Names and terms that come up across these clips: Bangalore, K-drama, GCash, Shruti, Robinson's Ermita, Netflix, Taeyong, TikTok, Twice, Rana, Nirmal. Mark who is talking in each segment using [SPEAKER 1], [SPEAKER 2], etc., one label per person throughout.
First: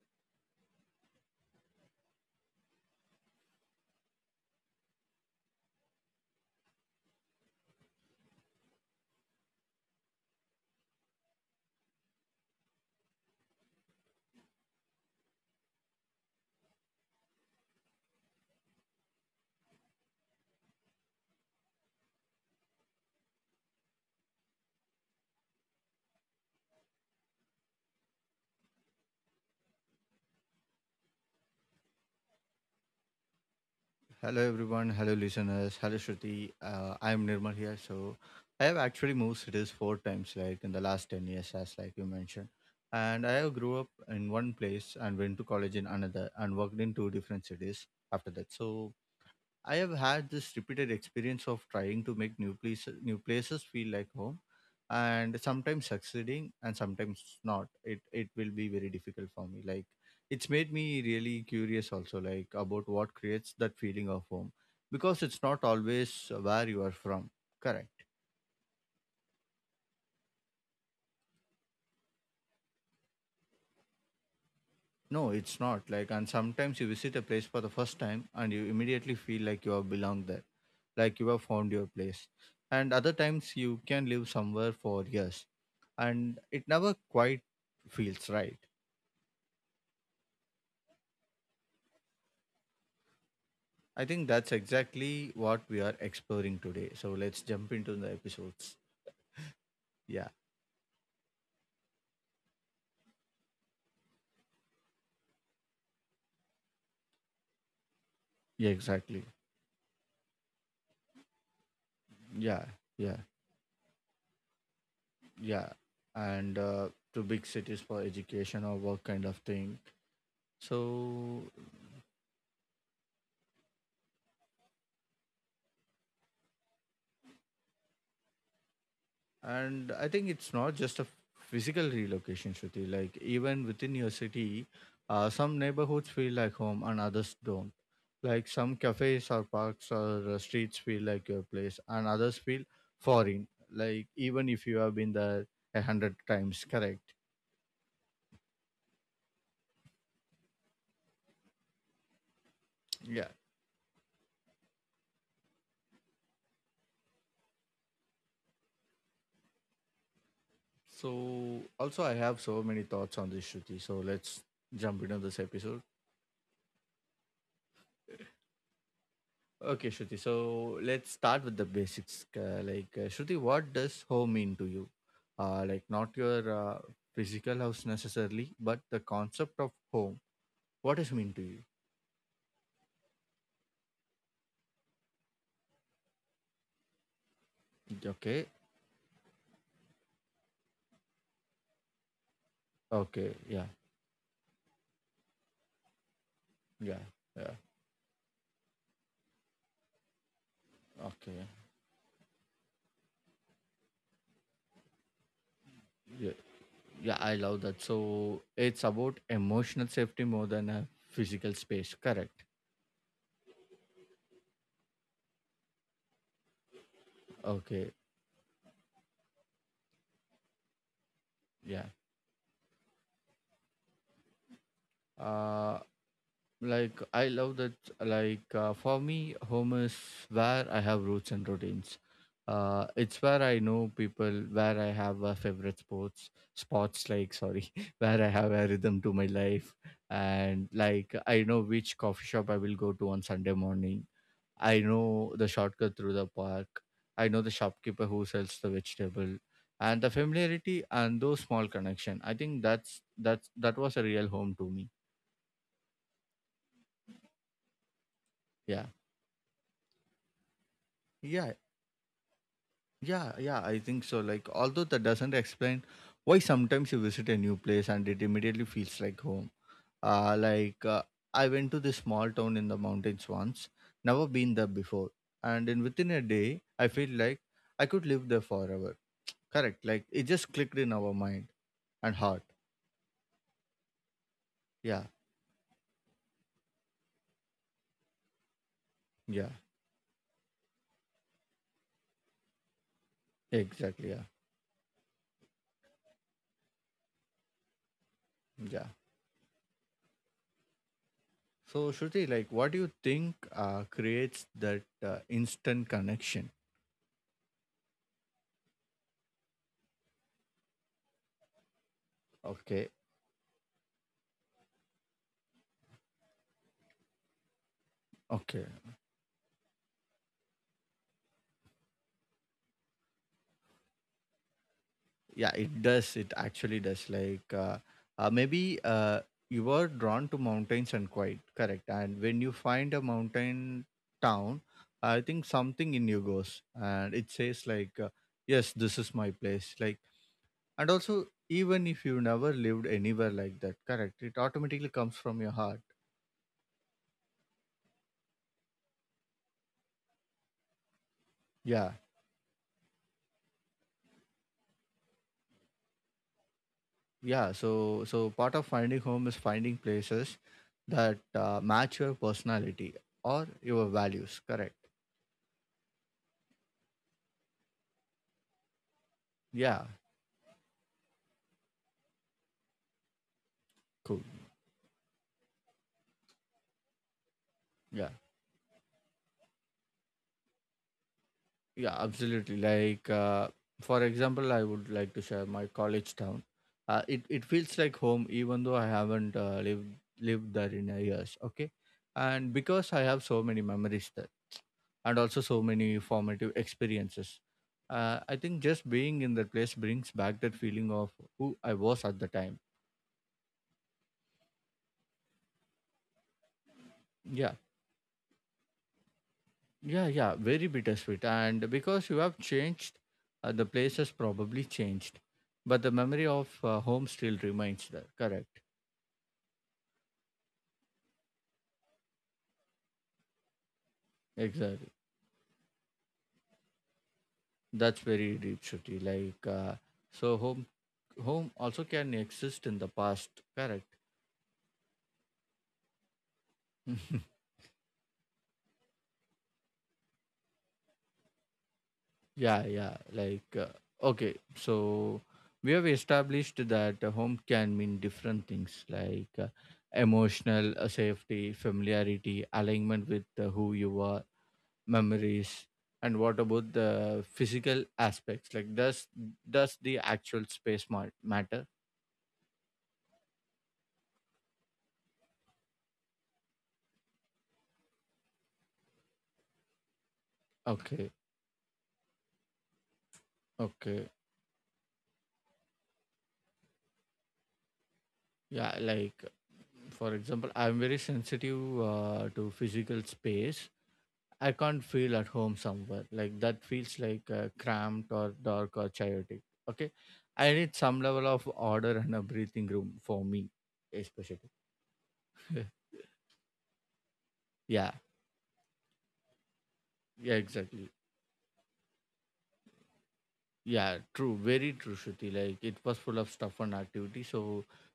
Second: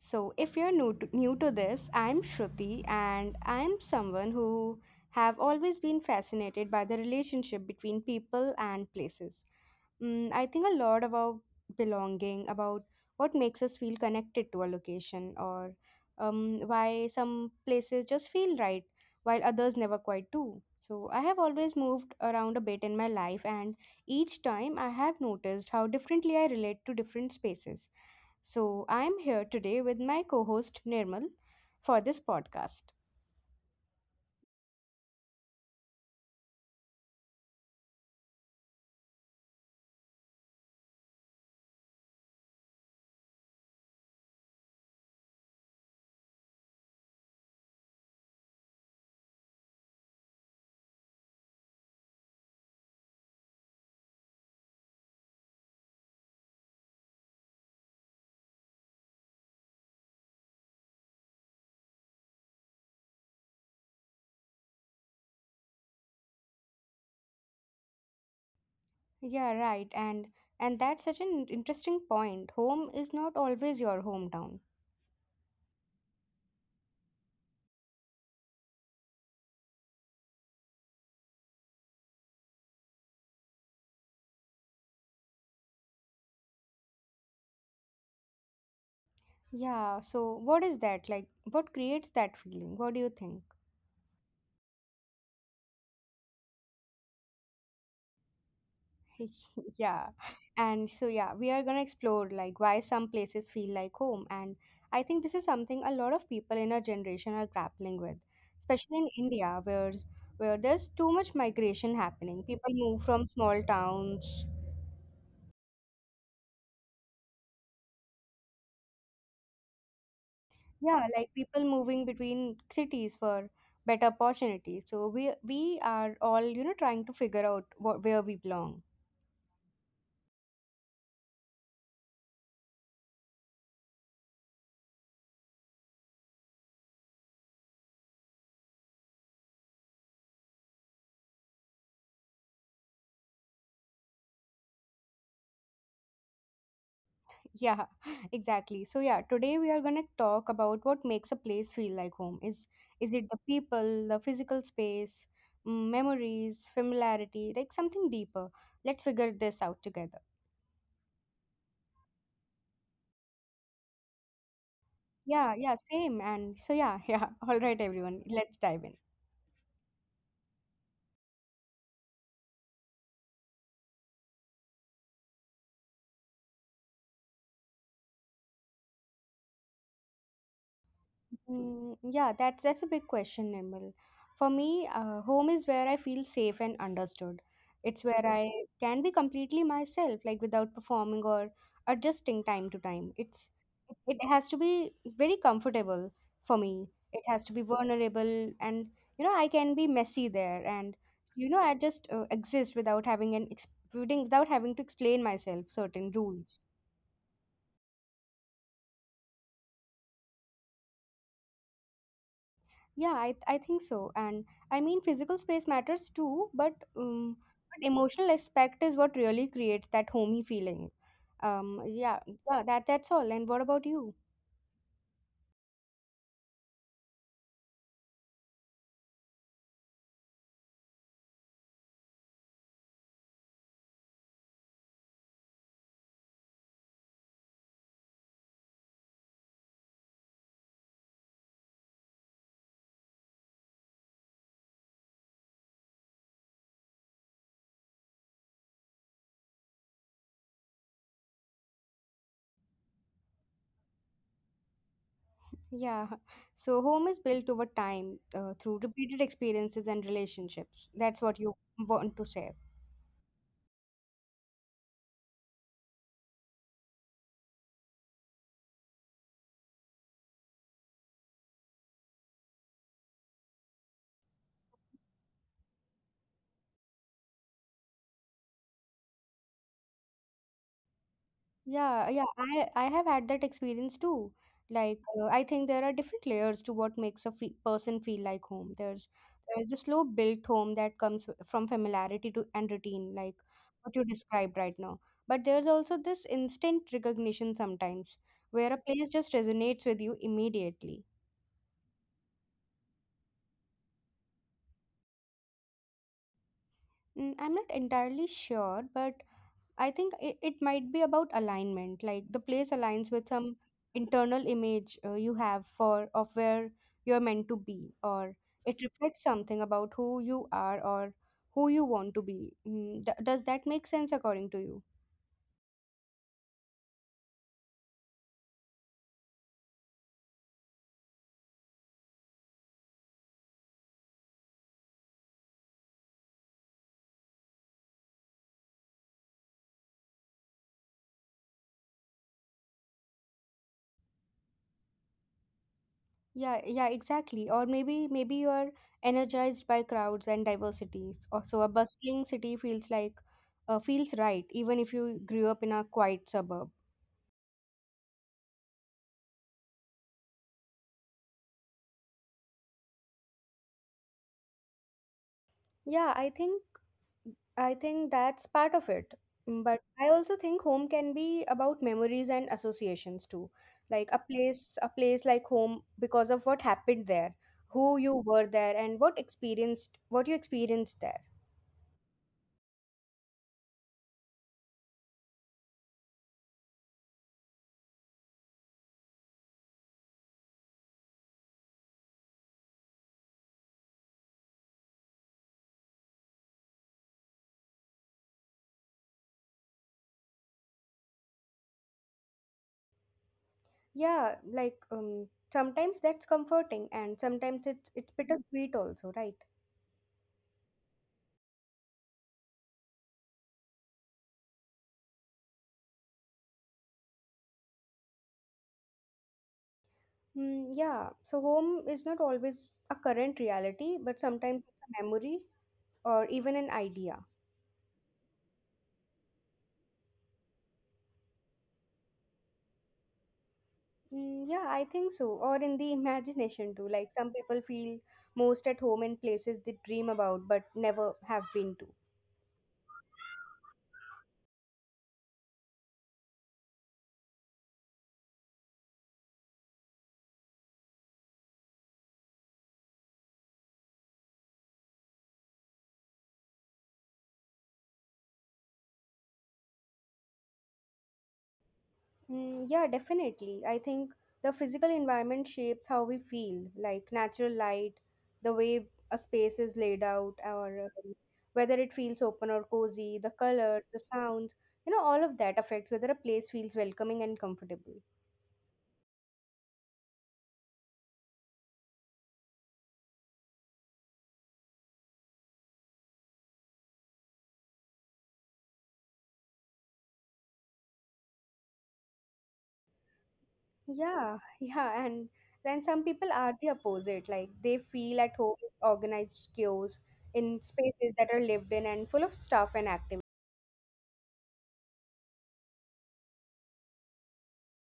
[SPEAKER 1] So, if you're new to this, I'm Shruti and I'm someone who have always been fascinated by the relationship between people and places. I think a lot about belonging, about what makes us feel connected to a location or why some places just feel right while others never quite do. So, I have always moved around a bit in my life, and each time I have noticed how differently I relate to different spaces so, I'm here today with my co-host Nirmal for this podcast.
[SPEAKER 2] Hello everyone, hello listeners, hello Shruti. I'm Nirmal here. So I have actually moved cities four times, like in the last 10 years, as like you mentioned. And I have grew up in one place and went to college in another and worked in two different cities after that. So I have had this repeated experience of trying to make new places feel like home and sometimes succeeding and sometimes not. It will be very difficult for me. Like it's made me really curious also like about what creates that feeling of home because it's not always where you are from. Correct.
[SPEAKER 1] Yeah, right. And that's such an interesting point. Home is not always your hometown.
[SPEAKER 2] No, it's not. Like, and sometimes you visit a place for the first time and you immediately feel like you have belonged there, like you have found your place. And other times you can live somewhere for years and it never quite feels right.
[SPEAKER 1] Yeah, so what is that? Like what creates that feeling? What do you think?
[SPEAKER 2] I think that's exactly what we are exploring today. So let's jump into the episodes.
[SPEAKER 1] Yeah.
[SPEAKER 2] Yeah,
[SPEAKER 1] And so, yeah, we are going to explore like why some places feel like home. And I think this is something a lot of people in our generation are grappling with,
[SPEAKER 2] yeah,
[SPEAKER 1] especially in
[SPEAKER 2] exactly.
[SPEAKER 1] India, where there's too much migration happening.
[SPEAKER 2] Yeah,
[SPEAKER 1] People move
[SPEAKER 2] yeah,
[SPEAKER 1] from small towns.
[SPEAKER 2] yeah. And to big cities for education or work kind of thing.
[SPEAKER 1] Yeah, like
[SPEAKER 2] So.
[SPEAKER 1] people moving between cities for better opportunities. So we are all, you know, trying to figure out what, where we belong.
[SPEAKER 2] And I think it's not just a physical relocation, Shruti. Like even within your city, some neighborhoods feel like home and others don't. Like some cafes or parks or streets feel like your place, and others feel foreign. Like even if you have been there a hundred times, correct?
[SPEAKER 1] Yeah, exactly. So yeah, today we are gonna talk about what makes a place feel like home. Is it
[SPEAKER 2] Yeah.
[SPEAKER 1] the people, the physical space, memories, familiarity, like something deeper? Let's figure this out together.
[SPEAKER 2] So also, I have so many thoughts on this, Shruti. So let's jump into this
[SPEAKER 1] Yeah, yeah,
[SPEAKER 2] episode.
[SPEAKER 1] same. And so yeah, yeah. All right, everyone, let's dive in.
[SPEAKER 2] Okay, Shruti. So let's start with the basics. Shruti, what does home mean to you? Like, not your physical house necessarily, but the concept of home. What does it mean to you?
[SPEAKER 1] Yeah, that's a big question, Nirmal. For me, home is where I feel safe and understood. It's where I
[SPEAKER 2] Okay.
[SPEAKER 1] can be completely myself, like without performing or adjusting time to time.
[SPEAKER 2] Okay.
[SPEAKER 1] It's
[SPEAKER 2] Yeah.
[SPEAKER 1] it, it has to be very comfortable for me.
[SPEAKER 2] Yeah.
[SPEAKER 1] It has to
[SPEAKER 2] Yeah.
[SPEAKER 1] be vulnerable, and you know I can be messy there, and
[SPEAKER 2] Okay.
[SPEAKER 1] you know I just exist without having without having to explain myself certain
[SPEAKER 2] Yeah.
[SPEAKER 1] rules.
[SPEAKER 2] Yeah, I love that. So it's about emotional safety more than a physical space. Correct.
[SPEAKER 1] Yeah, I think so. And I mean, physical space matters too, but
[SPEAKER 2] Okay.
[SPEAKER 1] emotional aspect is what really creates that homey feeling.
[SPEAKER 2] Yeah.
[SPEAKER 1] Yeah, yeah, that's all. And what about you?
[SPEAKER 2] Uh, Like I love that. For me, home is where I have roots and routines. It's where I know people, where I have a favorite sports, spots like sorry, where I have a rhythm to my life, and like I know which coffee shop I will go to on Sunday morning. I know the shortcut through the park. I know the shopkeeper who sells the vegetable, and the familiarity and those small connection. I think that's that was a real home to me.
[SPEAKER 1] Yeah, so home is built over time through
[SPEAKER 2] Yeah.
[SPEAKER 1] repeated experiences and relationships. That's what you
[SPEAKER 2] Yeah.
[SPEAKER 1] want to say.
[SPEAKER 2] Yeah, yeah, I think so. Like, although that doesn't explain why sometimes you visit a new place and it immediately feels like home. Uh, like, uh, I went to this small town in the mountains once, never been there before. And in within a day, I feel like I could live there forever. Correct. Like, it just clicked in our mind
[SPEAKER 1] Yeah,
[SPEAKER 2] and
[SPEAKER 1] yeah,
[SPEAKER 2] heart.
[SPEAKER 1] I have had that experience too. Like
[SPEAKER 2] Yeah,
[SPEAKER 1] I think there are different layers to what makes a fe person feel like home. There's
[SPEAKER 2] yeah,
[SPEAKER 1] there's the slow built home that comes from familiarity to and routine, like what you
[SPEAKER 2] exactly. Yeah,
[SPEAKER 1] described right now. But there's also this instant recognition sometimes where a
[SPEAKER 2] yeah.
[SPEAKER 1] place just resonates with you immediately.
[SPEAKER 2] So, Shruti, like, what do you think creates that instant connection?
[SPEAKER 1] I'm not entirely sure, but I think it might be about alignment, like the place
[SPEAKER 2] Okay,
[SPEAKER 1] aligns with some internal image you have for of where you're meant to be, or
[SPEAKER 2] okay.
[SPEAKER 1] it reflects something about who you are or who you want to be. Does that make sense according to you?
[SPEAKER 2] Yeah it does, it actually does. Like maybe You are drawn to mountains and quiet, correct, and when you find a mountain town, I think something in you goes and it says yes, this is my place. Like, and also even if you never lived anywhere like that, correct, it automatically comes from your heart.
[SPEAKER 1] Yeah, yeah, exactly. Or maybe you are energized by crowds and diversities. Or so a
[SPEAKER 2] Yeah,
[SPEAKER 1] bustling city feels like feels right, even if you grew up in a quiet suburb.
[SPEAKER 2] yeah, so so part of finding home is finding places that match your personality or your values, correct.
[SPEAKER 1] Yeah, I think that's part of it. But
[SPEAKER 2] Yeah.
[SPEAKER 1] I also think home can be about memories and associations too. Like
[SPEAKER 2] Cool.
[SPEAKER 1] a place like home because of what happened there, who
[SPEAKER 2] Yeah.
[SPEAKER 1] you were there, and what you experienced there.
[SPEAKER 2] Yeah, absolutely. For example, I would like to share my college town. It feels like home, even though I haven't lived there in years. Okay, and because I have so many memories there, and also so many formative experiences. I think just being in that place brings back that feeling of who I was at the time.
[SPEAKER 1] Yeah, like sometimes that's comforting and
[SPEAKER 2] Yeah,
[SPEAKER 1] sometimes it's bittersweet also, right?
[SPEAKER 2] yeah, yeah. Very bittersweet, and because you have changed, the place has probably changed, but the memory of home still remains there. Correct.
[SPEAKER 1] Yeah. So home is not always a current reality, but sometimes it's
[SPEAKER 2] Exactly.
[SPEAKER 1] a memory or even an idea.
[SPEAKER 2] That's very deep, Shruti. So home also can exist in the past, correct?
[SPEAKER 1] Yeah, I think so. Or in the imagination too. Like some people feel most at home in places they dream about but never have been to.
[SPEAKER 2] Yeah, yeah. Okay, so we have established that a home can mean different things emotional safety, familiarity, alignment with who you are, memories, and what about the physical aspects? Like, does the actual space matter?
[SPEAKER 1] Yeah, definitely. I think the physical environment shapes how we feel, like natural light, the way a space is laid out, or
[SPEAKER 2] Okay,
[SPEAKER 1] whether it feels open or cozy, the colors, the
[SPEAKER 2] okay.
[SPEAKER 1] sounds, you know, all of that affects whether a place feels welcoming and comfortable.
[SPEAKER 2] Yeah, like for example I'm very sensitive to physical space. I can't feel at home somewhere like that feels like cramped or dark or chaotic. Okay. I need some level of order and a breathing room for me,
[SPEAKER 1] Yeah,
[SPEAKER 2] especially.
[SPEAKER 1] yeah, and then some people are the opposite, like they
[SPEAKER 2] Yeah,
[SPEAKER 1] feel at home is organized chaos
[SPEAKER 2] yeah,
[SPEAKER 1] in
[SPEAKER 2] exactly.
[SPEAKER 1] spaces that are lived in and full of stuff and activity.
[SPEAKER 2] Yeah, true, very true, Shruti. Like it was full of stuff and activity. So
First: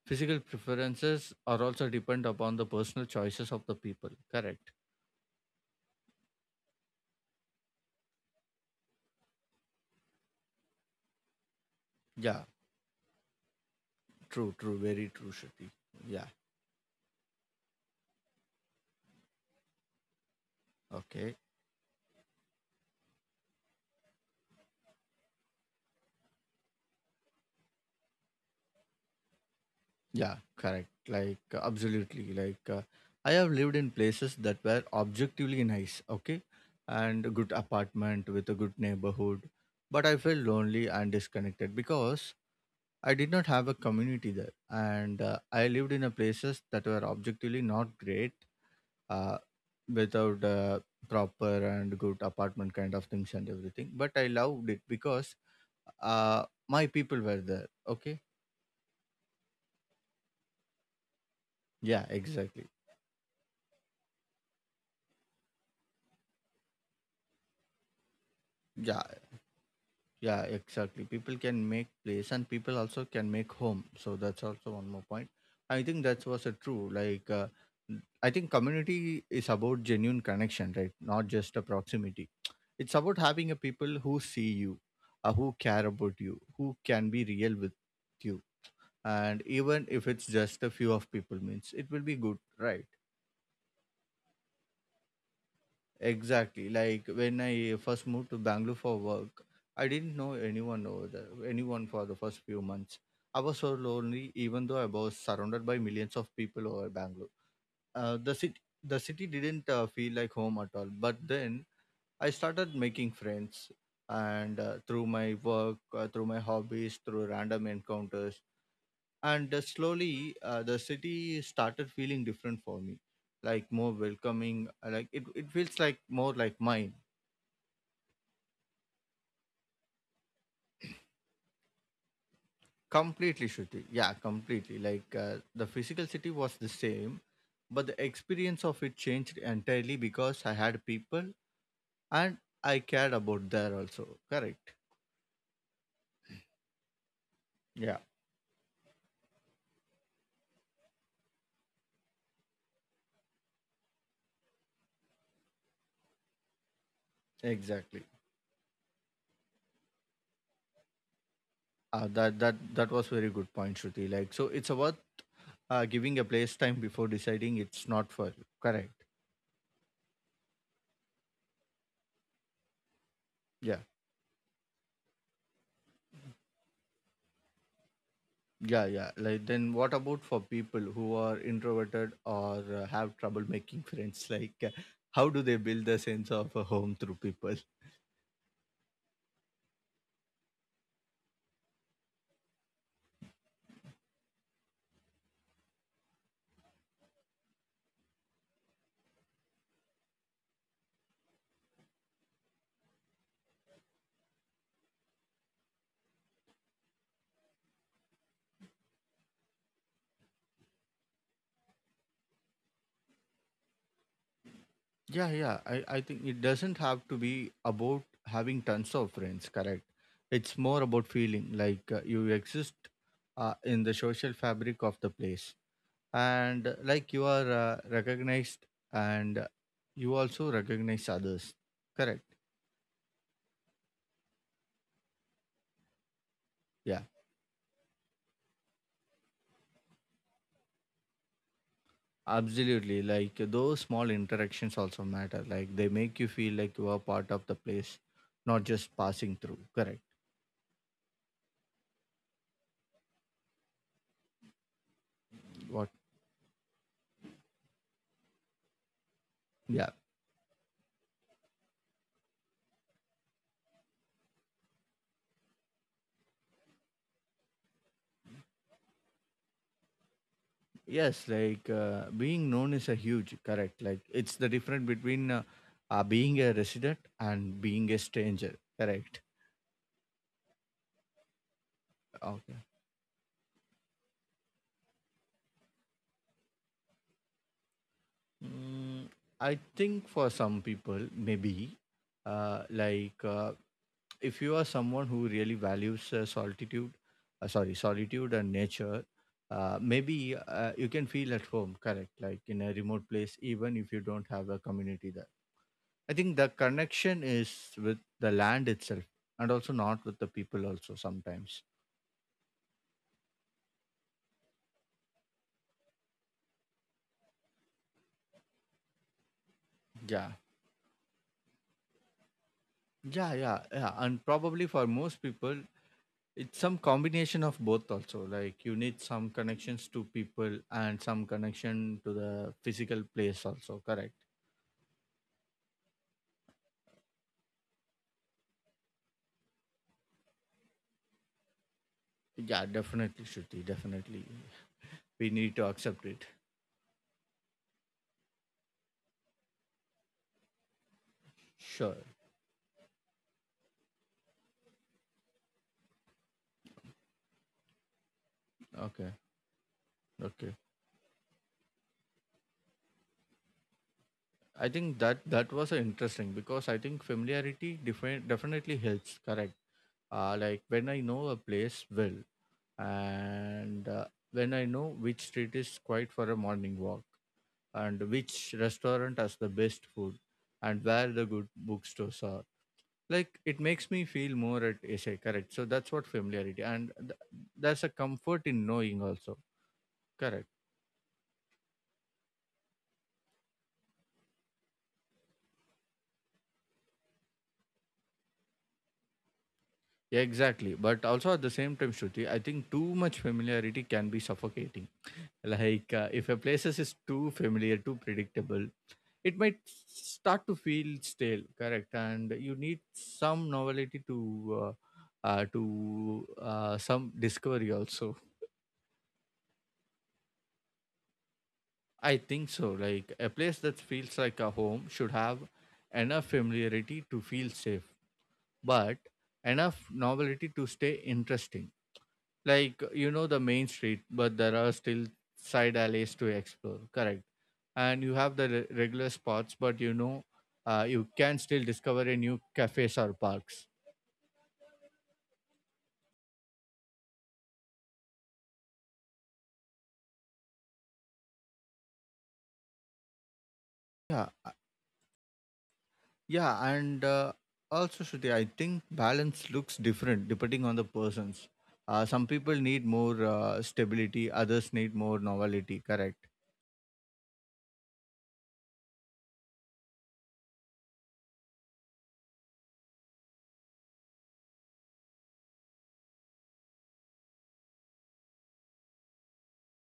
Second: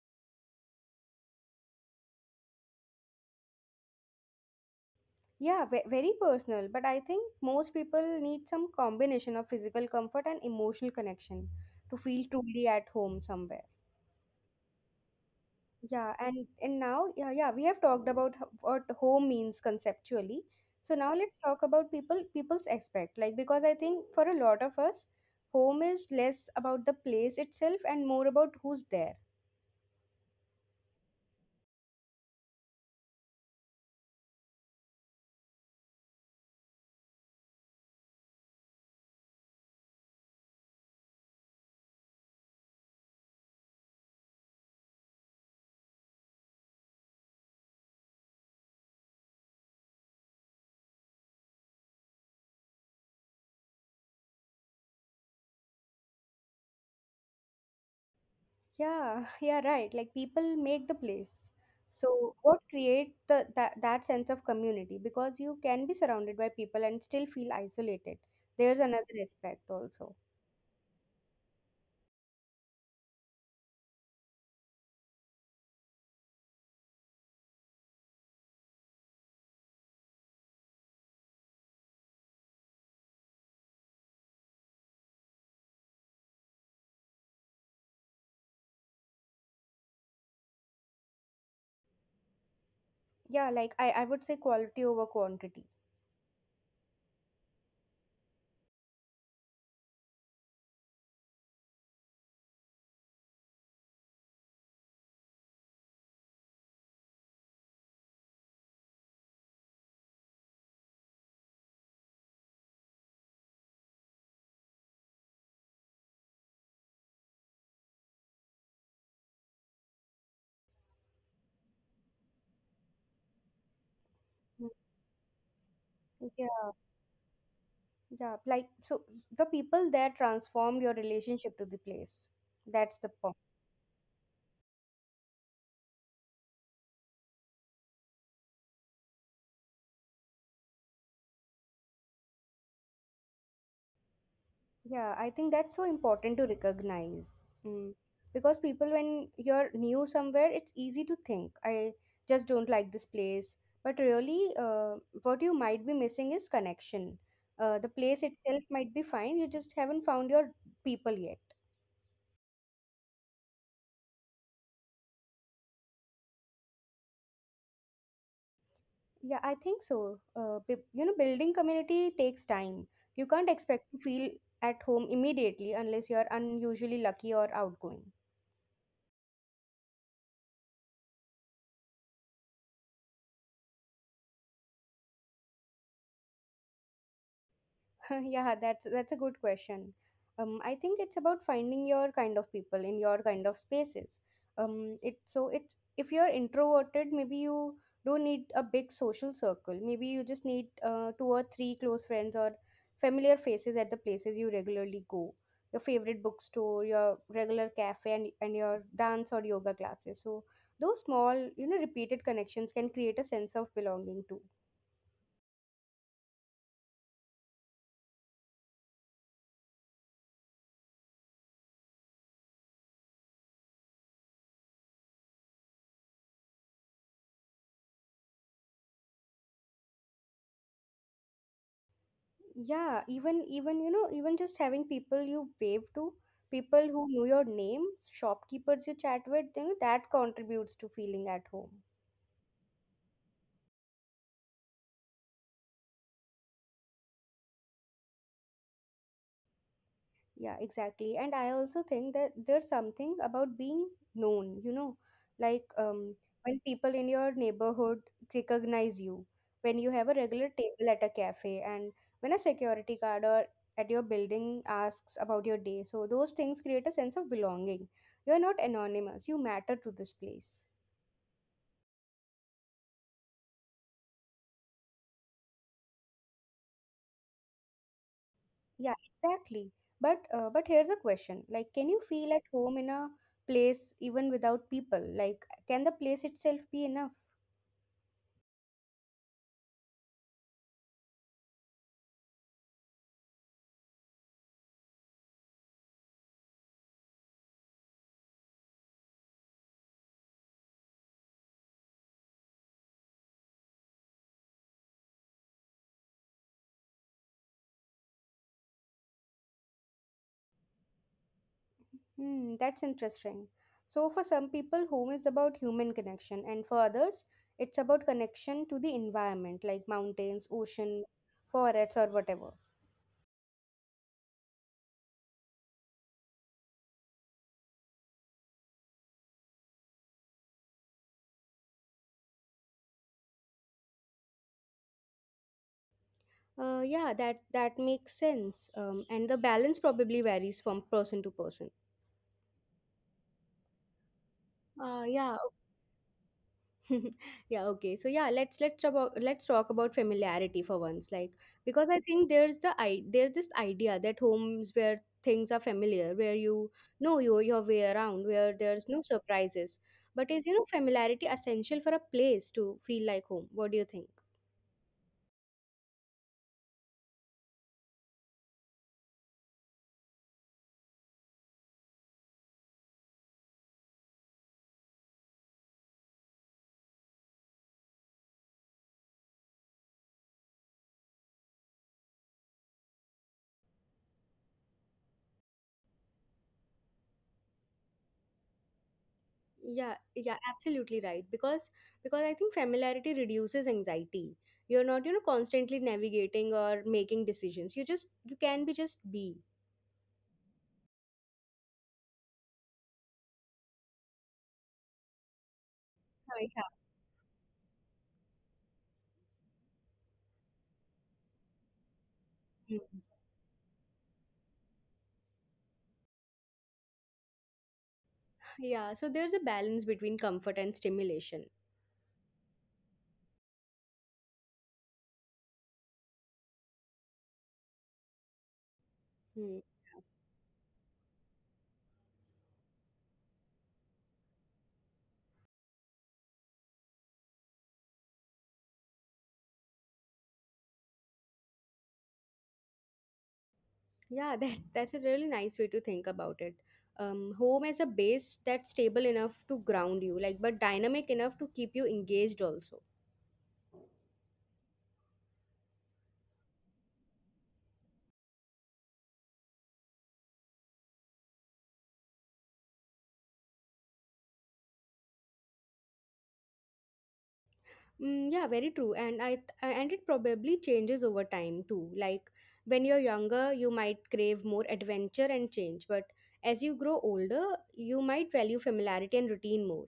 [SPEAKER 2] physical preferences are also depend upon the personal choices of the people, correct.
[SPEAKER 1] Yeah, very personal, but I think most people need some combination of physical comfort and emotional connection to feel
[SPEAKER 2] Yeah,
[SPEAKER 1] truly at home somewhere.
[SPEAKER 2] true, true, very true, Shruti.
[SPEAKER 1] Yeah,
[SPEAKER 2] Yeah.
[SPEAKER 1] and now yeah, yeah, we have talked about what home means conceptually. So now
[SPEAKER 2] Okay.
[SPEAKER 1] let's talk about people's aspect. Like because I think for a lot of us, home is less about the place itself and more about who's there.
[SPEAKER 2] Yeah, correct. Absolutely. I have lived in places that were objectively nice, okay, and a good apartment with a good neighborhood, but I felt lonely and disconnected because I did not have a community there, and I lived in a places that were objectively not great, uh, without proper and good apartment kind of things and everything. But I loved it because my people were there. Okay,
[SPEAKER 1] Yeah, yeah, right. Like people make the place.
[SPEAKER 2] yeah,
[SPEAKER 1] So what
[SPEAKER 2] exactly.
[SPEAKER 1] create that sense of community? Because you can be surrounded by people and still feel isolated. There's
[SPEAKER 2] Yeah.
[SPEAKER 1] another aspect also.
[SPEAKER 2] Yeah, exactly. People can make place and people also can make home. So that's also one more point. I think that was a true. I think community is about genuine connection, right? Not just a proximity. It's about having a people who see you, who care about you, who can be real with you. And even if it's just a few of people, means it will be good, right?
[SPEAKER 1] Yeah, like I would say quality over quantity.
[SPEAKER 2] Exactly. Like when I first moved to Bangalore for work, I didn't know anyone over there, anyone for the first few months. I was so lonely, even though I was surrounded by millions of people over Bangalore. Uh, the city, the city didn't feel like home at all. But then I started making friends, and through my work, through my hobbies, through random encounters, and slowly the city started feeling different for me, like more
[SPEAKER 1] Mm.
[SPEAKER 2] welcoming. Like it feels like more like
[SPEAKER 1] Yeah,
[SPEAKER 2] mine.
[SPEAKER 1] yeah. Like so the people there transformed your relationship to the place. That's the point.
[SPEAKER 2] Completely, Shruti. Yeah, completely. The physical city was the same, but the experience of it changed entirely because I had people and I cared about there also. Correct.
[SPEAKER 1] Yeah, I think that's so important to recognize. Mm.
[SPEAKER 2] Yeah,
[SPEAKER 1] Because people, when you're new somewhere, it's easy to think, I just don't like this place. But really, what you might be missing is connection. The
[SPEAKER 2] exactly.
[SPEAKER 1] place itself might be fine, you just haven't found your people yet.
[SPEAKER 2] That was very good point, Shruti. Like so, it's about giving a place time before deciding it's not for you. Correct.
[SPEAKER 1] Yeah, I think so. You know, building community takes time. You can't
[SPEAKER 2] Yeah.
[SPEAKER 1] expect to feel at home immediately unless you're unusually lucky or outgoing.
[SPEAKER 2] Yeah, yeah. Like then, what about for people who are introverted or have trouble making friends? How do they build the sense of a home through people?
[SPEAKER 1] Yeah, that's a good question. I think it's about finding your kind of people in your kind of spaces. It's if you're introverted, maybe you don't need a big social circle. Maybe you just need two or three close friends or familiar faces at the places you regularly go. Your favorite bookstore, your regular cafe, and your dance or yoga classes. So those small, you know, repeated connections can create a sense of belonging too.
[SPEAKER 2] Yeah, yeah. I think it doesn't have to be about having tons of friends, correct? It's more about feeling like you exist in the social fabric of the place and like you are recognized and you also recognize others, correct?
[SPEAKER 1] Yeah, even, even, you know, even just having people you wave to, people
[SPEAKER 2] Yeah,
[SPEAKER 1] who know your name, shopkeepers you chat with, you know, that contributes to feeling at home.
[SPEAKER 2] absolutely. Those small interactions also matter. Like they make you feel like you are part of the place, not just passing through, correct?
[SPEAKER 1] Yeah, exactly. And I also think that there's something about being known, you know, like
[SPEAKER 2] What?
[SPEAKER 1] when people in your neighborhood recognize you, when you
[SPEAKER 2] Yeah.
[SPEAKER 1] have a regular table at a cafe, and when a security guard or at your building asks about your day, so those things create a sense of belonging. You're not anonymous, you matter to this place.
[SPEAKER 2] Yes, being known is a huge, correct. Like it's the difference between being a resident and being a stranger,
[SPEAKER 1] Yeah,
[SPEAKER 2] correct.
[SPEAKER 1] exactly. But here's a question. Like, can you feel at
[SPEAKER 2] Okay.
[SPEAKER 1] home in a place even without people? Like, can the place itself be enough?
[SPEAKER 2] Mm, I think for some people, maybe, uh, like uh, if you are someone who really values solitude, sorry, solitude and nature, maybe you can feel at home, correct, like in a remote place, even if you don't have a community there. I think the connection is with the land itself and also not with the people also sometimes.
[SPEAKER 1] Hmm, that's interesting. So for some people, home is about human connection, and for others, it's about connection to the environment, like
[SPEAKER 2] Yeah.
[SPEAKER 1] mountains, ocean, forests, or whatever.
[SPEAKER 2] Yeah, yeah, yeah. And probably for most people, it's some combination of both also. Like you need some connections to people and some connection to the physical place also, correct?
[SPEAKER 1] Yeah, that that makes sense. And the balance probably varies from person to person.
[SPEAKER 2] Yeah, definitely, Shruti, definitely. We
[SPEAKER 1] Yeah,
[SPEAKER 2] need to accept it.
[SPEAKER 1] yeah. Okay, so yeah, let's talk about familiarity for once. Like, because I
[SPEAKER 2] Sure.
[SPEAKER 1] think there's the I there's this idea that home's where things are familiar, where you know your way around, where there's no
[SPEAKER 2] Okay.
[SPEAKER 1] surprises. But, is
[SPEAKER 2] Okay.
[SPEAKER 1] you know, familiarity essential for a place to feel like home? What do you think?
[SPEAKER 2] I think that that was interesting because I think familiarity definitely helps, correct? Like when I know a place well and when I know which street is quiet for a morning walk and which restaurant has the best food and where the good bookstores are. Like it makes me feel more at SA, correct? So that's what familiarity and there's a comfort in knowing also,
[SPEAKER 1] Yeah, yeah,
[SPEAKER 2] correct?
[SPEAKER 1] absolutely right. Because I think familiarity reduces anxiety. You're not, you know, constantly navigating or making decisions. You just, you can be.
[SPEAKER 2] Yeah, exactly. But also at the same time, Shruti, I think too much familiarity can be suffocating. Like if a
[SPEAKER 1] Oh,
[SPEAKER 2] place
[SPEAKER 1] yeah.
[SPEAKER 2] is too familiar, too predictable, it might start to feel stale, correct? And you need
[SPEAKER 1] Mm-hmm.
[SPEAKER 2] some novelty to uh, uh, to some discovery also.
[SPEAKER 1] Yeah, so there's a balance between comfort and stimulation.
[SPEAKER 2] I think so. Like a place that feels like a home should have enough familiarity to feel safe but
[SPEAKER 1] Hmm.
[SPEAKER 2] enough novelty to stay interesting. Like, you know, the main street but there are still side alleys to explore, correct? And you have the regular spots but, you know, you can still discover a new cafes or parks.
[SPEAKER 1] Yeah, that that's a really nice way to think about it. Home as a base that's stable enough to ground you, like but dynamic enough to keep you engaged also.
[SPEAKER 2] Yeah, yeah, and also Shruti, I think balance looks different depending on the persons. Some people need more stability, others need more novelty, correct?
[SPEAKER 1] Yeah, very true. And it probably changes over time too. Like when you're younger, you might crave more adventure and change, but as you grow older, you might value familiarity and routine more.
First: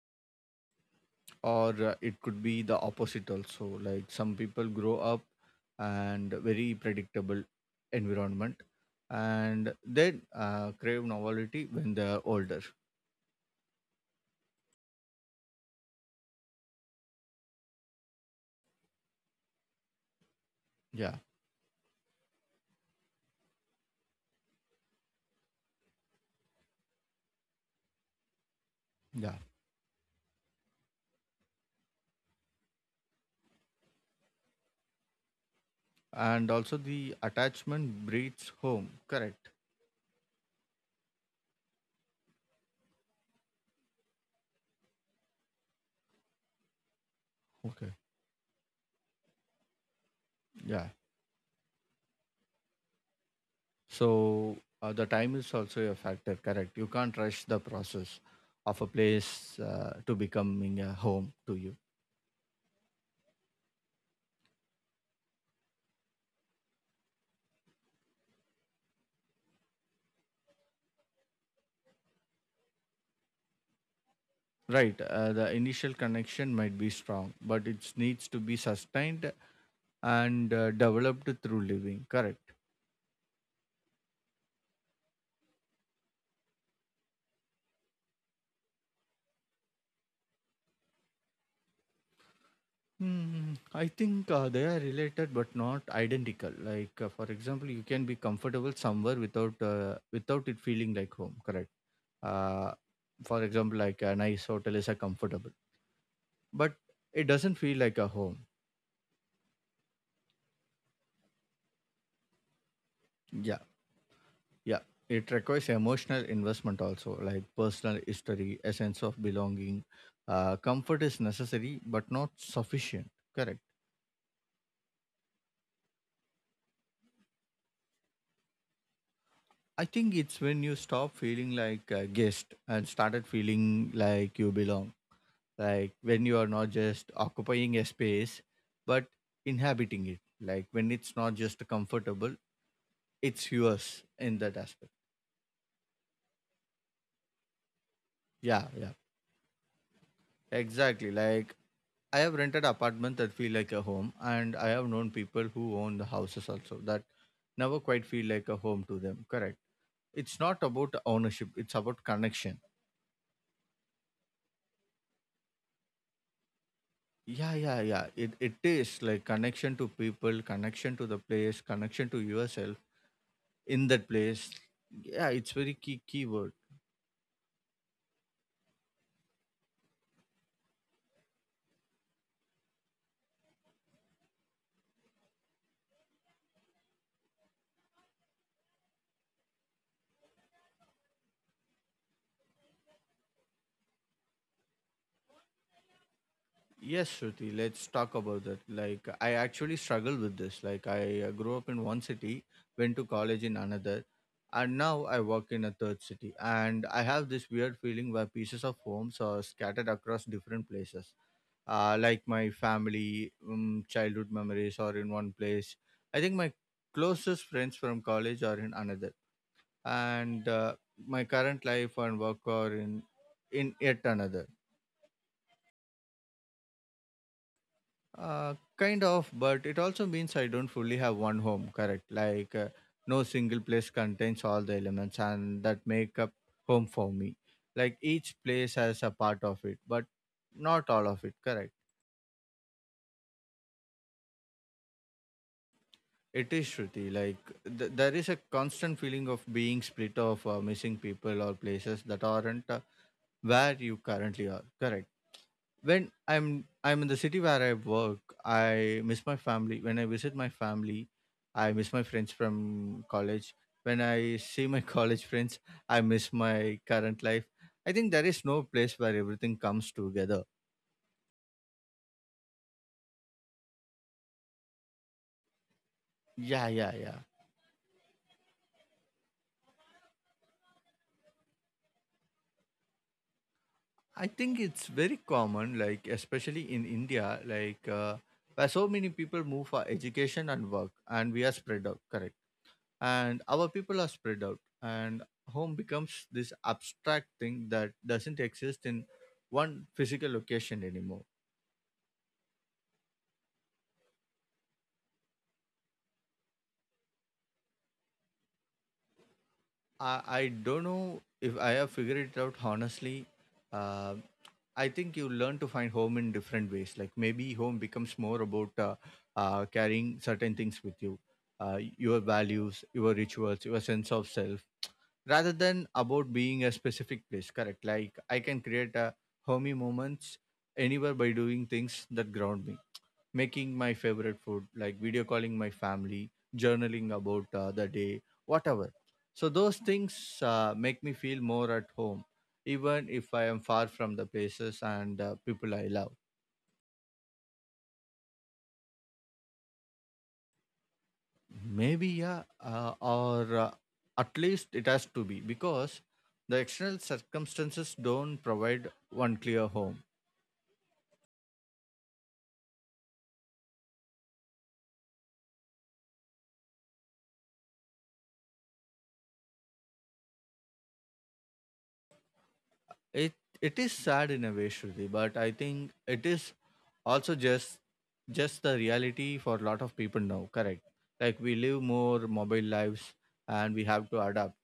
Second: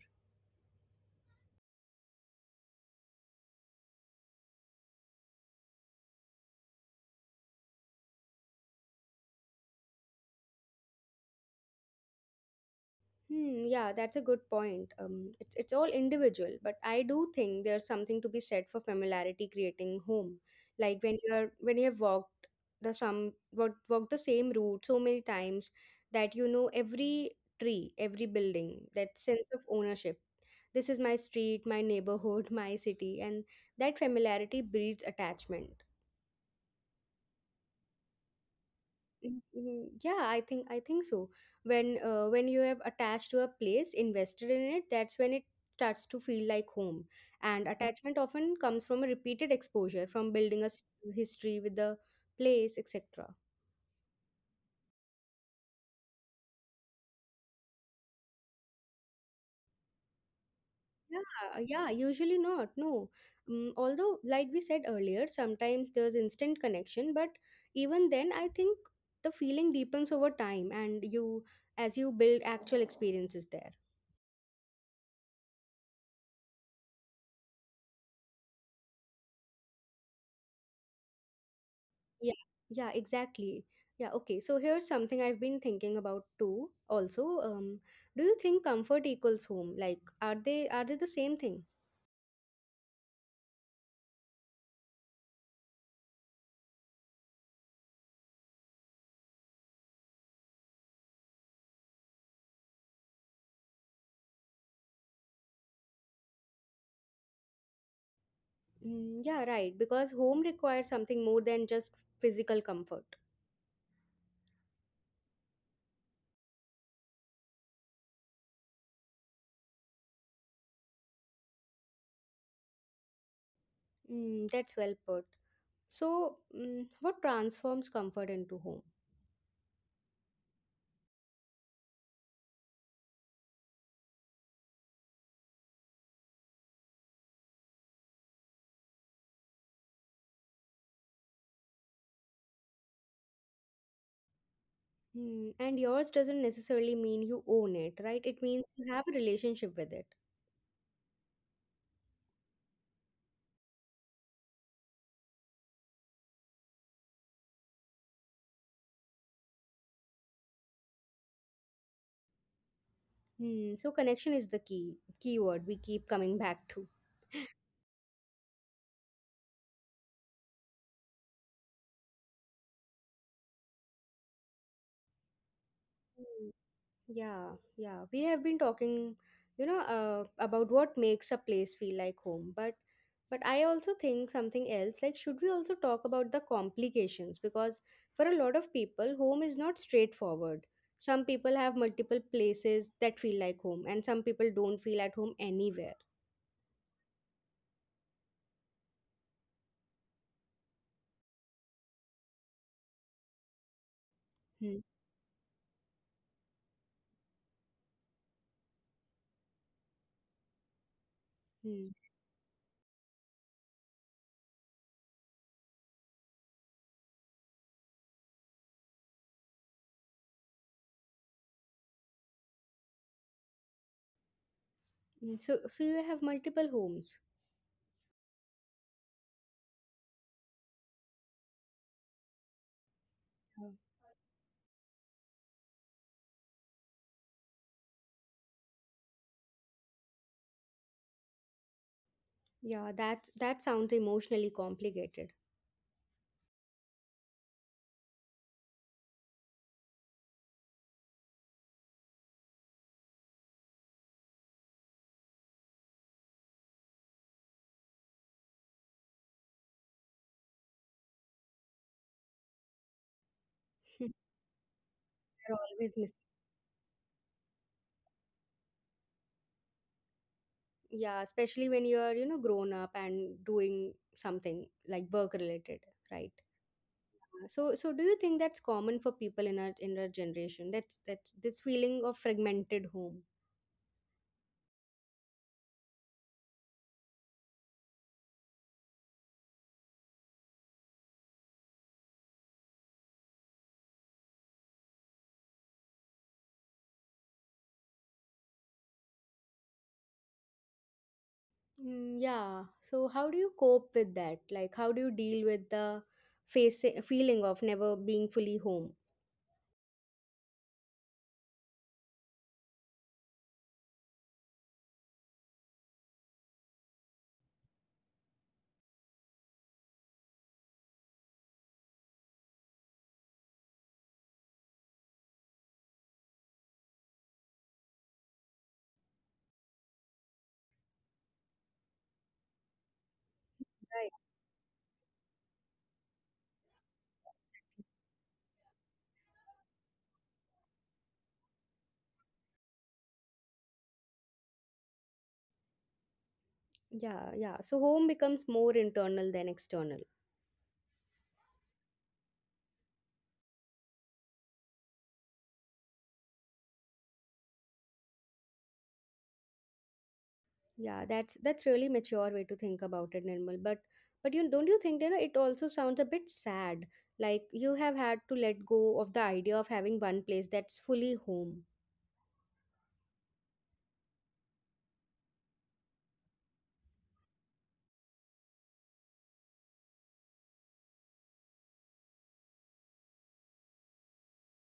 [SPEAKER 2] Or it could be the opposite also. Like, some people grow up and very predictable environment, and then crave novelty when they're older.
[SPEAKER 1] Hmm, yeah, that's a good point. It's all individual, but I do think there's something to be said for familiarity creating home. Like
[SPEAKER 2] Yeah,
[SPEAKER 1] when you have walked walked the same route so many times that you know every tree, every building, that
[SPEAKER 2] yeah,
[SPEAKER 1] sense of ownership. This is my street, my neighborhood, my city, and that familiarity breeds attachment.
[SPEAKER 2] and also the attachment breeds home, correct?
[SPEAKER 1] Mhm. Yeah, I think so. When you have attached to a place, invested in it, that's when it starts to feel like home. And
[SPEAKER 2] Okay,
[SPEAKER 1] attachment often comes from a repeated exposure, from building
[SPEAKER 2] yeah.
[SPEAKER 1] history with the place, etc.
[SPEAKER 2] So the time is also a factor, correct? You can't rush the process of a place to becoming a home to
[SPEAKER 1] Yeah,
[SPEAKER 2] you.
[SPEAKER 1] yeah, usually not. No. Although, like we said earlier, sometimes there's instant connection, but even then, I think the feeling deepens over time, and you as you build actual experiences there.
[SPEAKER 2] Right, the initial connection might be strong, but it needs to be sustained and developed through living,
[SPEAKER 1] Yeah,
[SPEAKER 2] correct?
[SPEAKER 1] yeah, exactly. Yeah, okay. So here's something I've been thinking about too. Also, do you think comfort equals home? Like, are they the same thing?
[SPEAKER 2] Hmm, I think they are related but not identical. Like, for example, you can be comfortable somewhere without without it feeling like home, correct? Uh, for example, like a nice hotel is a comfortable, but it doesn't feel like a home.
[SPEAKER 1] Mm, yeah, right. Because home requires something more than just physical comfort.
[SPEAKER 2] Yeah, yeah. It requires emotional investment also, like personal history, a sense of belonging. Comfort is necessary, but not sufficient. Correct.
[SPEAKER 1] Mm, that's well put. So, what transforms comfort into home?
[SPEAKER 2] I think it's when you stop feeling like a guest and started feeling like you belong. Like, when you are not just occupying a space, but inhabiting it. Like, when it's not just comfortable, it's yours in that aspect.
[SPEAKER 1] Mm, and yours doesn't necessarily mean you own it, right? It
[SPEAKER 2] Yeah,
[SPEAKER 1] means you
[SPEAKER 2] yeah.
[SPEAKER 1] have a relationship with it.
[SPEAKER 2] Exactly. Like, I have rented apartments that feel like a home, and I have known people who own the houses also that never quite feel like a home to them. Correct. It's not about ownership, it's about connection.
[SPEAKER 1] Mm, so connection is the keyword we keep coming back to.
[SPEAKER 2] Yeah, yeah, yeah. It is like connection to people, connection to the place, connection to yourself in that place. Yeah, it's very key
[SPEAKER 1] Mm,
[SPEAKER 2] keyword.
[SPEAKER 1] yeah, yeah. We have been talking, about what makes a place feel like home, but I also think something else, like should we also talk about the complications? Because for a lot of people, home is not straightforward. Some people have multiple places that feel like home, and some people don't feel at home anywhere.
[SPEAKER 2] Yes, Shruti, let's talk about that. Like, I actually struggle with this. Like, I grew up in one city, went to college in another,
[SPEAKER 1] Hmm.
[SPEAKER 2] and now I work in a third city. And I have this weird feeling where pieces of homes are scattered across different places.
[SPEAKER 1] Hmm.
[SPEAKER 2] Like my family, childhood memories are in one place. I think my closest friends from college are in another, and my current life and work are in yet another.
[SPEAKER 1] Mm, so you have multiple homes.
[SPEAKER 2] Kind of, but it also means I don't fully have one home, correct? Like, no single
[SPEAKER 1] Oh.
[SPEAKER 2] place contains all the elements and that make up home for me. Like, each place has a part of it, but not all of it, correct?
[SPEAKER 1] Yeah, that sounds emotionally complicated.
[SPEAKER 2] It is, Shruti. Like, there is a constant feeling of being split off, missing people or places that aren't where you currently are, correct? When I'm in the city where I work, I miss my family. When I visit my family, I miss my friends from college. When I see my college
[SPEAKER 1] They're
[SPEAKER 2] friends, I
[SPEAKER 1] always.
[SPEAKER 2] miss my current life. I think there is no place where everything comes together.
[SPEAKER 1] Yeah, especially when you're, you know, grown up and doing something like work related, right?
[SPEAKER 2] Yeah, yeah, yeah.
[SPEAKER 1] So, do you think that's common for people in our generation? That's this feeling of fragmented home.
[SPEAKER 2] I think it's very common, like especially in India. Like where so many people move for education and work, and we are spread out, correct? And our people are spread out, and home becomes this abstract thing that doesn't exist in one physical location anymore.
[SPEAKER 1] Mm, yeah. So, how do you cope with that? Like, how do you deal with the facing feeling of never being fully home?
[SPEAKER 2] I don't know if I have figured it out, honestly. uh, I think you learn to find home in different ways. Like, maybe home becomes more about carrying certain things with you, your values, your rituals, your sense of self, rather than about being a specific place, correct? Like, I can create a homey moments anywhere by doing things that ground me, making my
[SPEAKER 1] Right.
[SPEAKER 2] favorite food, like video calling my family, journaling about the day, whatever. So those things make me feel more at home, even if I am far from the places and people I love.
[SPEAKER 1] Yeah, yeah. So, home becomes more internal than external.
[SPEAKER 2] Maybe, yeah. Or At least it has to be, because the external circumstances don't provide one clear home.
[SPEAKER 1] Yeah, that's really mature way to think about it, Nirmal. But you don't you think you know it also sounds a bit sad. Like you have had to let go of the idea of having one place that's fully home.
[SPEAKER 2] It it is sad in a way, Shruti, but I think it is also just the reality for a lot of people now. Correct. Like, we live more mobile lives and we have to adapt.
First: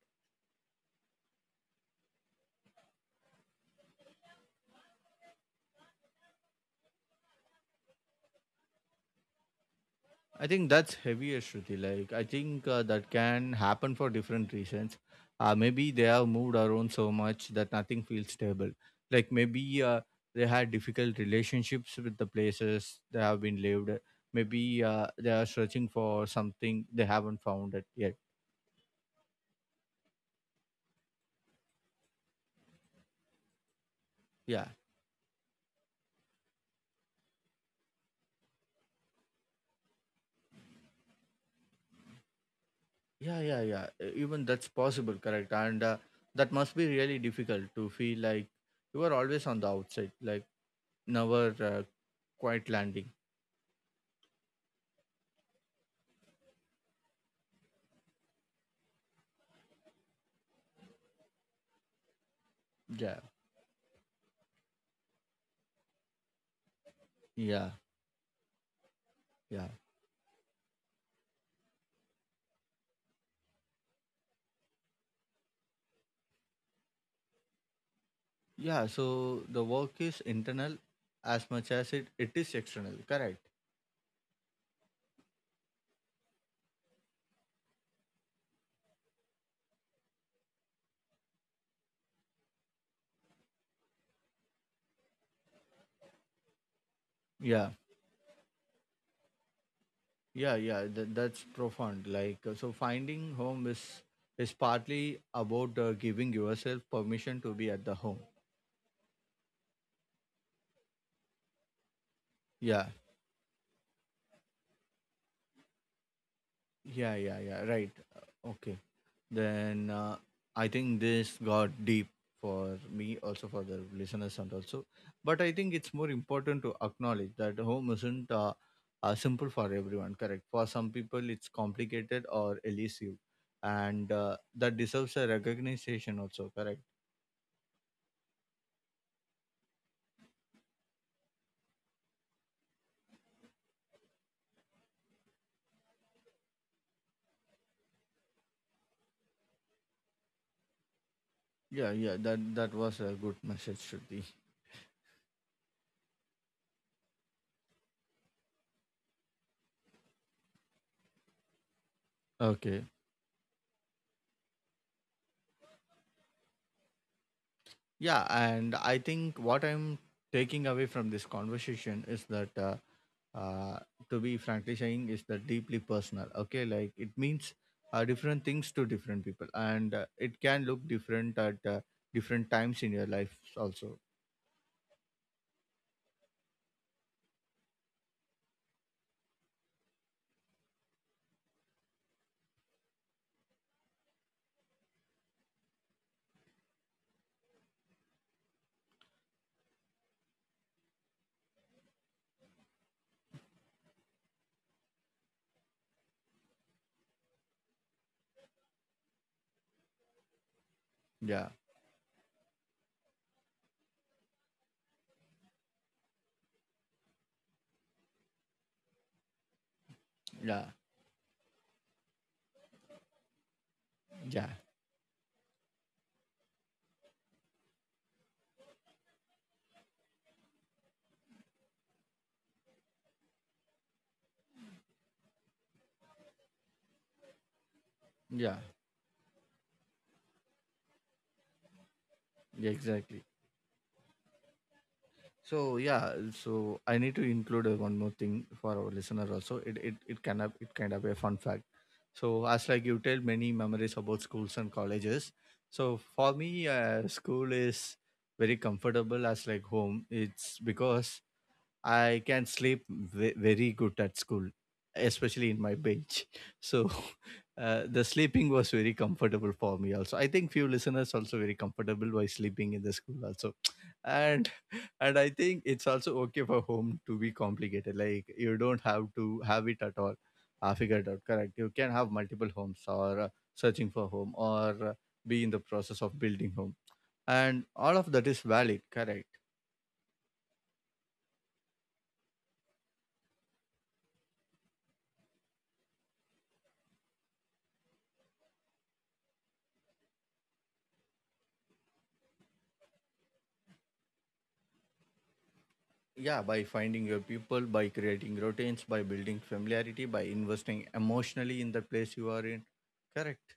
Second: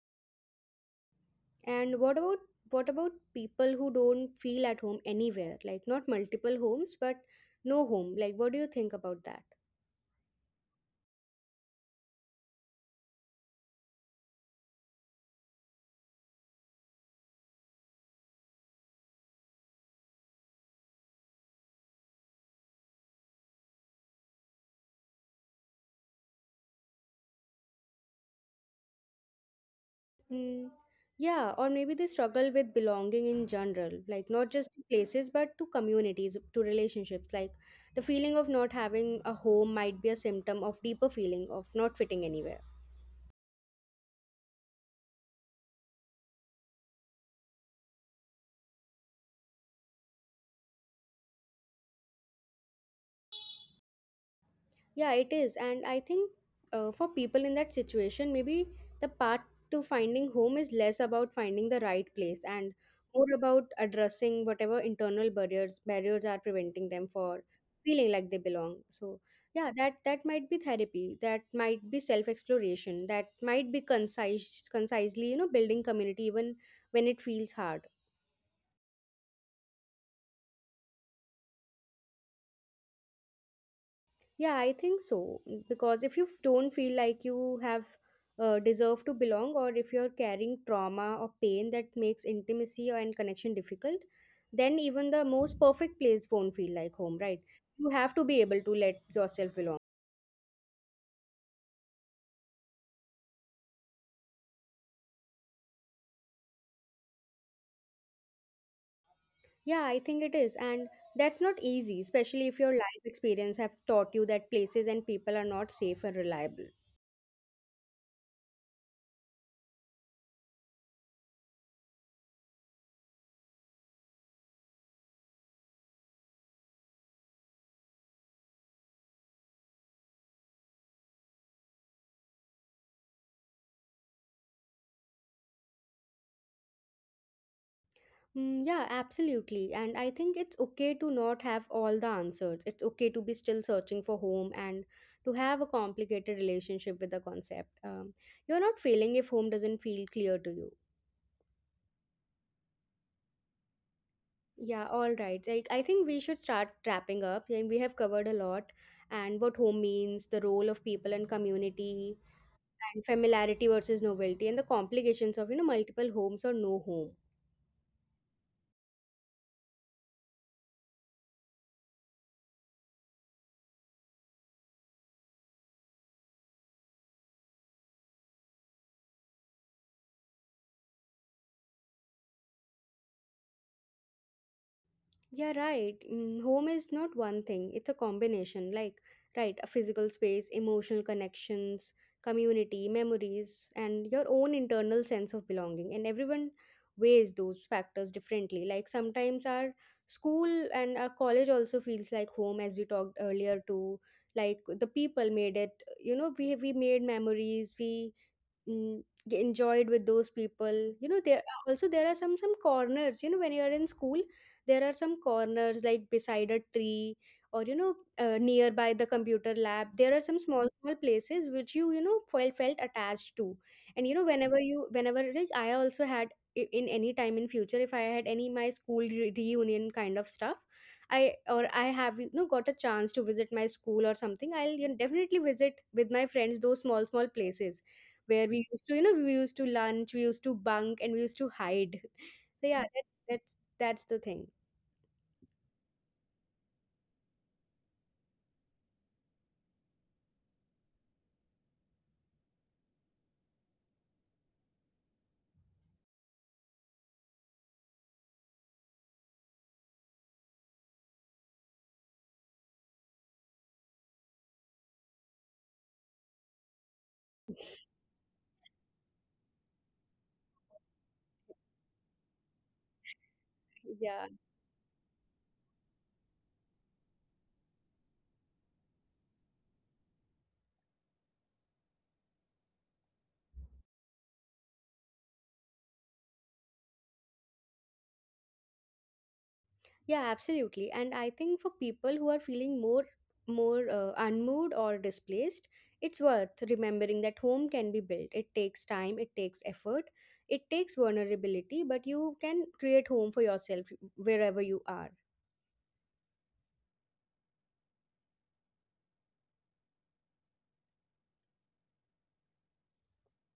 [SPEAKER 1] And what about people who don't feel at home anywhere? Like not multiple homes, but no home. Like what do you think about that?
[SPEAKER 2] I think that's heavier, Shruti. Like, I think that can happen for different reasons. Maybe they have moved around so much that nothing feels stable. Like maybe they had difficult relationships with the places they have been lived. Maybe they are searching for something they haven't found it yet.
[SPEAKER 1] Mm, yeah, or maybe they struggle with belonging in general, like not
[SPEAKER 2] Yeah,
[SPEAKER 1] just to places, but to communities, to relationships. Like the feeling of not having a home might be a symptom of deeper feeling of not fitting anywhere.
[SPEAKER 2] yeah, yeah, yeah. Even that's possible, correct? And that must be really difficult to feel like you are always on the outside, like never quite landing.
[SPEAKER 1] Yeah, it is. And I think for people in that situation, maybe the path to finding home is less about finding the right place and
[SPEAKER 2] Yeah,
[SPEAKER 1] more about addressing whatever internal barriers are preventing them for
[SPEAKER 2] yeah,
[SPEAKER 1] feeling like they belong. So
[SPEAKER 2] yeah,
[SPEAKER 1] yeah, that might be therapy, that might be self exploration, that might be concisely, you know, building community even when it feels hard.
[SPEAKER 2] yeah. So the work is internal as much as it is external, correct?
[SPEAKER 1] Yeah, I think so. Because if you don't feel like you have deserve to belong, or if you're carrying trauma or pain that makes intimacy and connection difficult, then even the most perfect place won't feel like home, right?
[SPEAKER 2] Yeah,
[SPEAKER 1] You have to be able to let yourself belong.
[SPEAKER 2] yeah, yeah. That, that's profound. Like so, finding home is partly about giving yourself permission to be at the home.
[SPEAKER 1] Yeah, I think it is. And that's not easy, especially if your
[SPEAKER 2] Yeah,
[SPEAKER 1] life experience have taught you that places and people are not safe and reliable.
[SPEAKER 2] yeah, yeah, yeah. Right. Okay. Then I think this got deep for me, also for the listeners, and also. But I think it's more important to acknowledge that home isn't simple for everyone, correct? For some people, it's complicated or elusive, and that deserves a recognition, also, correct?
[SPEAKER 1] Mm, yeah, absolutely. And I think it's okay to not have all the answers. It's okay to be still searching for home and to have a complicated relationship with the concept. You're not failing if home doesn't feel clear to you.
[SPEAKER 2] Yeah, yeah, that, that was a good message, Shruti.
[SPEAKER 1] Yeah, all right. Like I think we should start wrapping up. And we have covered a lot and what home means, the role of people and community,
[SPEAKER 2] Okay.
[SPEAKER 1] and familiarity versus novelty, and the complications of you know multiple homes or no home.
[SPEAKER 2] Yeah, and I think what I'm taking away from this conversation is that. Uh, to be frankly saying is the deeply personal, okay? Like, it means different things to different people, and it can look different at different times in your life also.
[SPEAKER 1] Yeah, right. Mm, home is not one thing, it's a combination. Like, right, a physical space, emotional connections, community, memories, and your own internal sense of belonging. And everyone weighs those factors differently. Like, sometimes our school and our college also feels like home, as we talked earlier, too. Like, the people made it, you know, we made memories, we mm, enjoyed with those people, you know,
[SPEAKER 2] Yeah,
[SPEAKER 1] also there are some corners, you know, when you are in school, there are some corners like beside a tree or, you know, nearby the computer lab. There are some
[SPEAKER 2] yeah,
[SPEAKER 1] small small places which you know, felt attached to. And you know,
[SPEAKER 2] yeah,
[SPEAKER 1] whenever, like, I also had, in any time in future, if I had any my school reunion kind of stuff, I or I have, you know, got a chance to visit my school or something, I'll, you know, definitely visit with my friends those small small places where
[SPEAKER 2] yeah,
[SPEAKER 1] we used to, you know, we used to lunch, we used to bunk, and we used to hide. So
[SPEAKER 2] yeah,
[SPEAKER 1] yeah,
[SPEAKER 2] exactly.
[SPEAKER 1] that's the thing.
[SPEAKER 2] So, yeah, so I need to include one more thing for our listener also. It kind of, it kind of a fun fact. So, as like you tell many memories about schools and colleges, so for me, school is very comfortable as like home. It's because I can sleep very good at school, especially in my bench. So the sleeping was very comfortable for me. Also, I think few listeners also very comfortable by sleeping in the school also,
[SPEAKER 1] Yeah,
[SPEAKER 2] and and I think it's also okay for home to be complicated. Like, you don't have to have it at all figured out. Correct. You can have multiple homes, or searching for home, or be in the process of building home, and all of that is valid. Correct.
[SPEAKER 1] yeah, absolutely. And I think for people who are feeling more unmoved or displaced, it's worth remembering that home can be built. It takes time, it takes effort, it takes vulnerability, but you can create home for yourself wherever you are.
[SPEAKER 2] Yeah, by finding your people, by creating routines, by building familiarity, by investing emotionally in the place you are in. Correct.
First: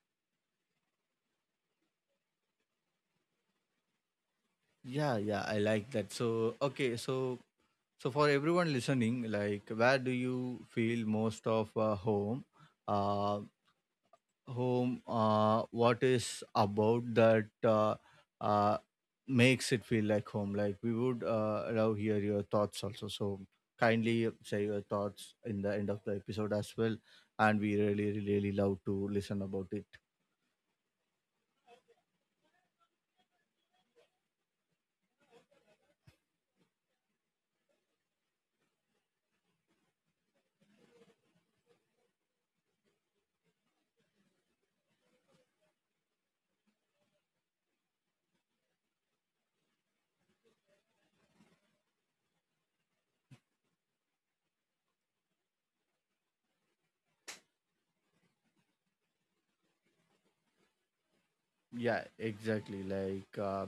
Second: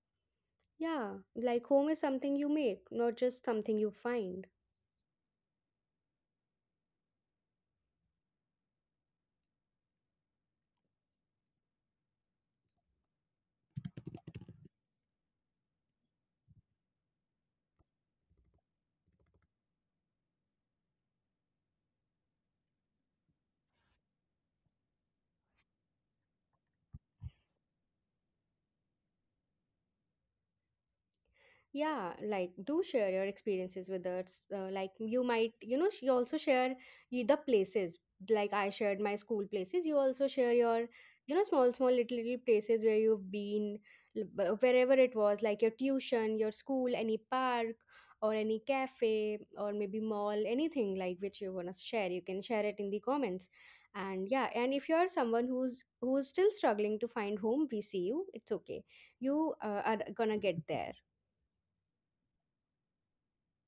[SPEAKER 1] Yeah, like home is something you make, not just something you find.
[SPEAKER 2] Yeah, yeah, I like that. So, okay, so so for everyone listening, like where do you feel most of home? Uh, Home, what is about that uh, makes it feel like home? Like, we would love hear your thoughts also. So kindly share your thoughts in the end of the episode as well, and we really really love to listen about it.
[SPEAKER 1] Yeah, like do share your experiences with us. Like you might, you know, you also share you the places. Like I shared my school places. You also share your, you know, small, small, little, little places where you've been, wherever it was, like your tuition, your school, any park or any cafe or maybe mall, anything like which you wanna share. You can share it in the comments. And yeah, and if you're someone who's still struggling to find home, we see you. It's okay. You are gonna get there.
[SPEAKER 2] Yeah, exactly. Like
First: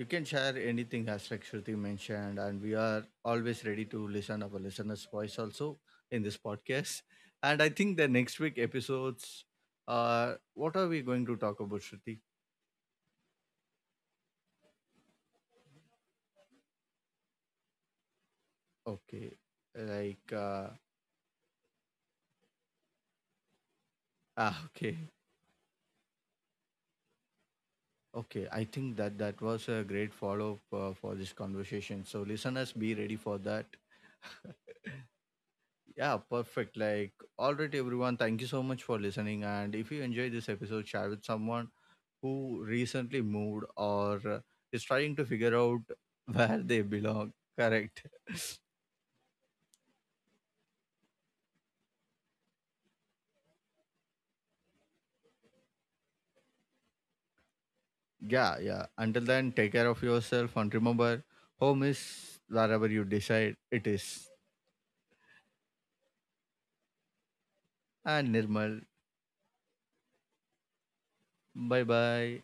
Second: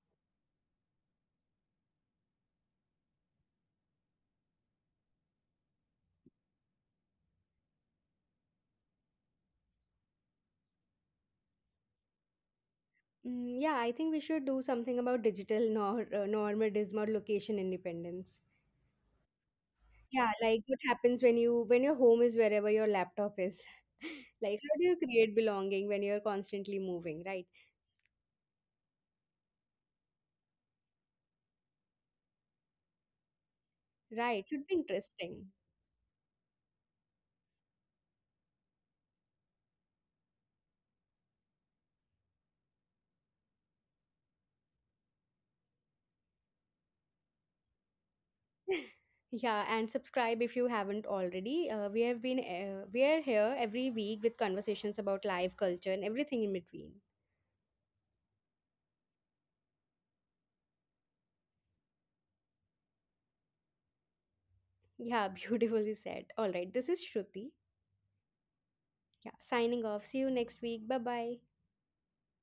[SPEAKER 2] you can share anything as like Shruti mentioned, and we are always ready to listen our listeners' voice also in this podcast. And I think the next week episodes, what are we going to talk about, Shruti?
[SPEAKER 1] Mm, yeah, I think we should do something about digital nor normalism or location independence.
[SPEAKER 2] Okay, like
[SPEAKER 1] Yeah, like what happens when your home is wherever your laptop is. Like
[SPEAKER 2] ah,
[SPEAKER 1] how do you
[SPEAKER 2] okay,
[SPEAKER 1] create belonging when you're constantly moving, right?
[SPEAKER 2] okay. I think that that was a great follow up for this conversation. So listeners, be ready for that.
[SPEAKER 1] Right, should be interesting.
[SPEAKER 2] Yeah, perfect. Like, all right, everyone. Thank you so much for listening. And if you enjoyed this episode, share with someone who recently moved or is trying to figure out where they belong. Correct.
[SPEAKER 1] Yeah, and subscribe if you haven't already. We have been we are here every week with conversations about life, culture, and everything in between.
[SPEAKER 2] Yeah, yeah. Until then, take care of yourself and remember, home is wherever you decide it is.
[SPEAKER 1] Yeah, beautifully said. All right, this is Shruti.
[SPEAKER 2] And Nirmal,
[SPEAKER 1] Yeah, signing off. See you next week. Bye bye.
[SPEAKER 2] bye bye.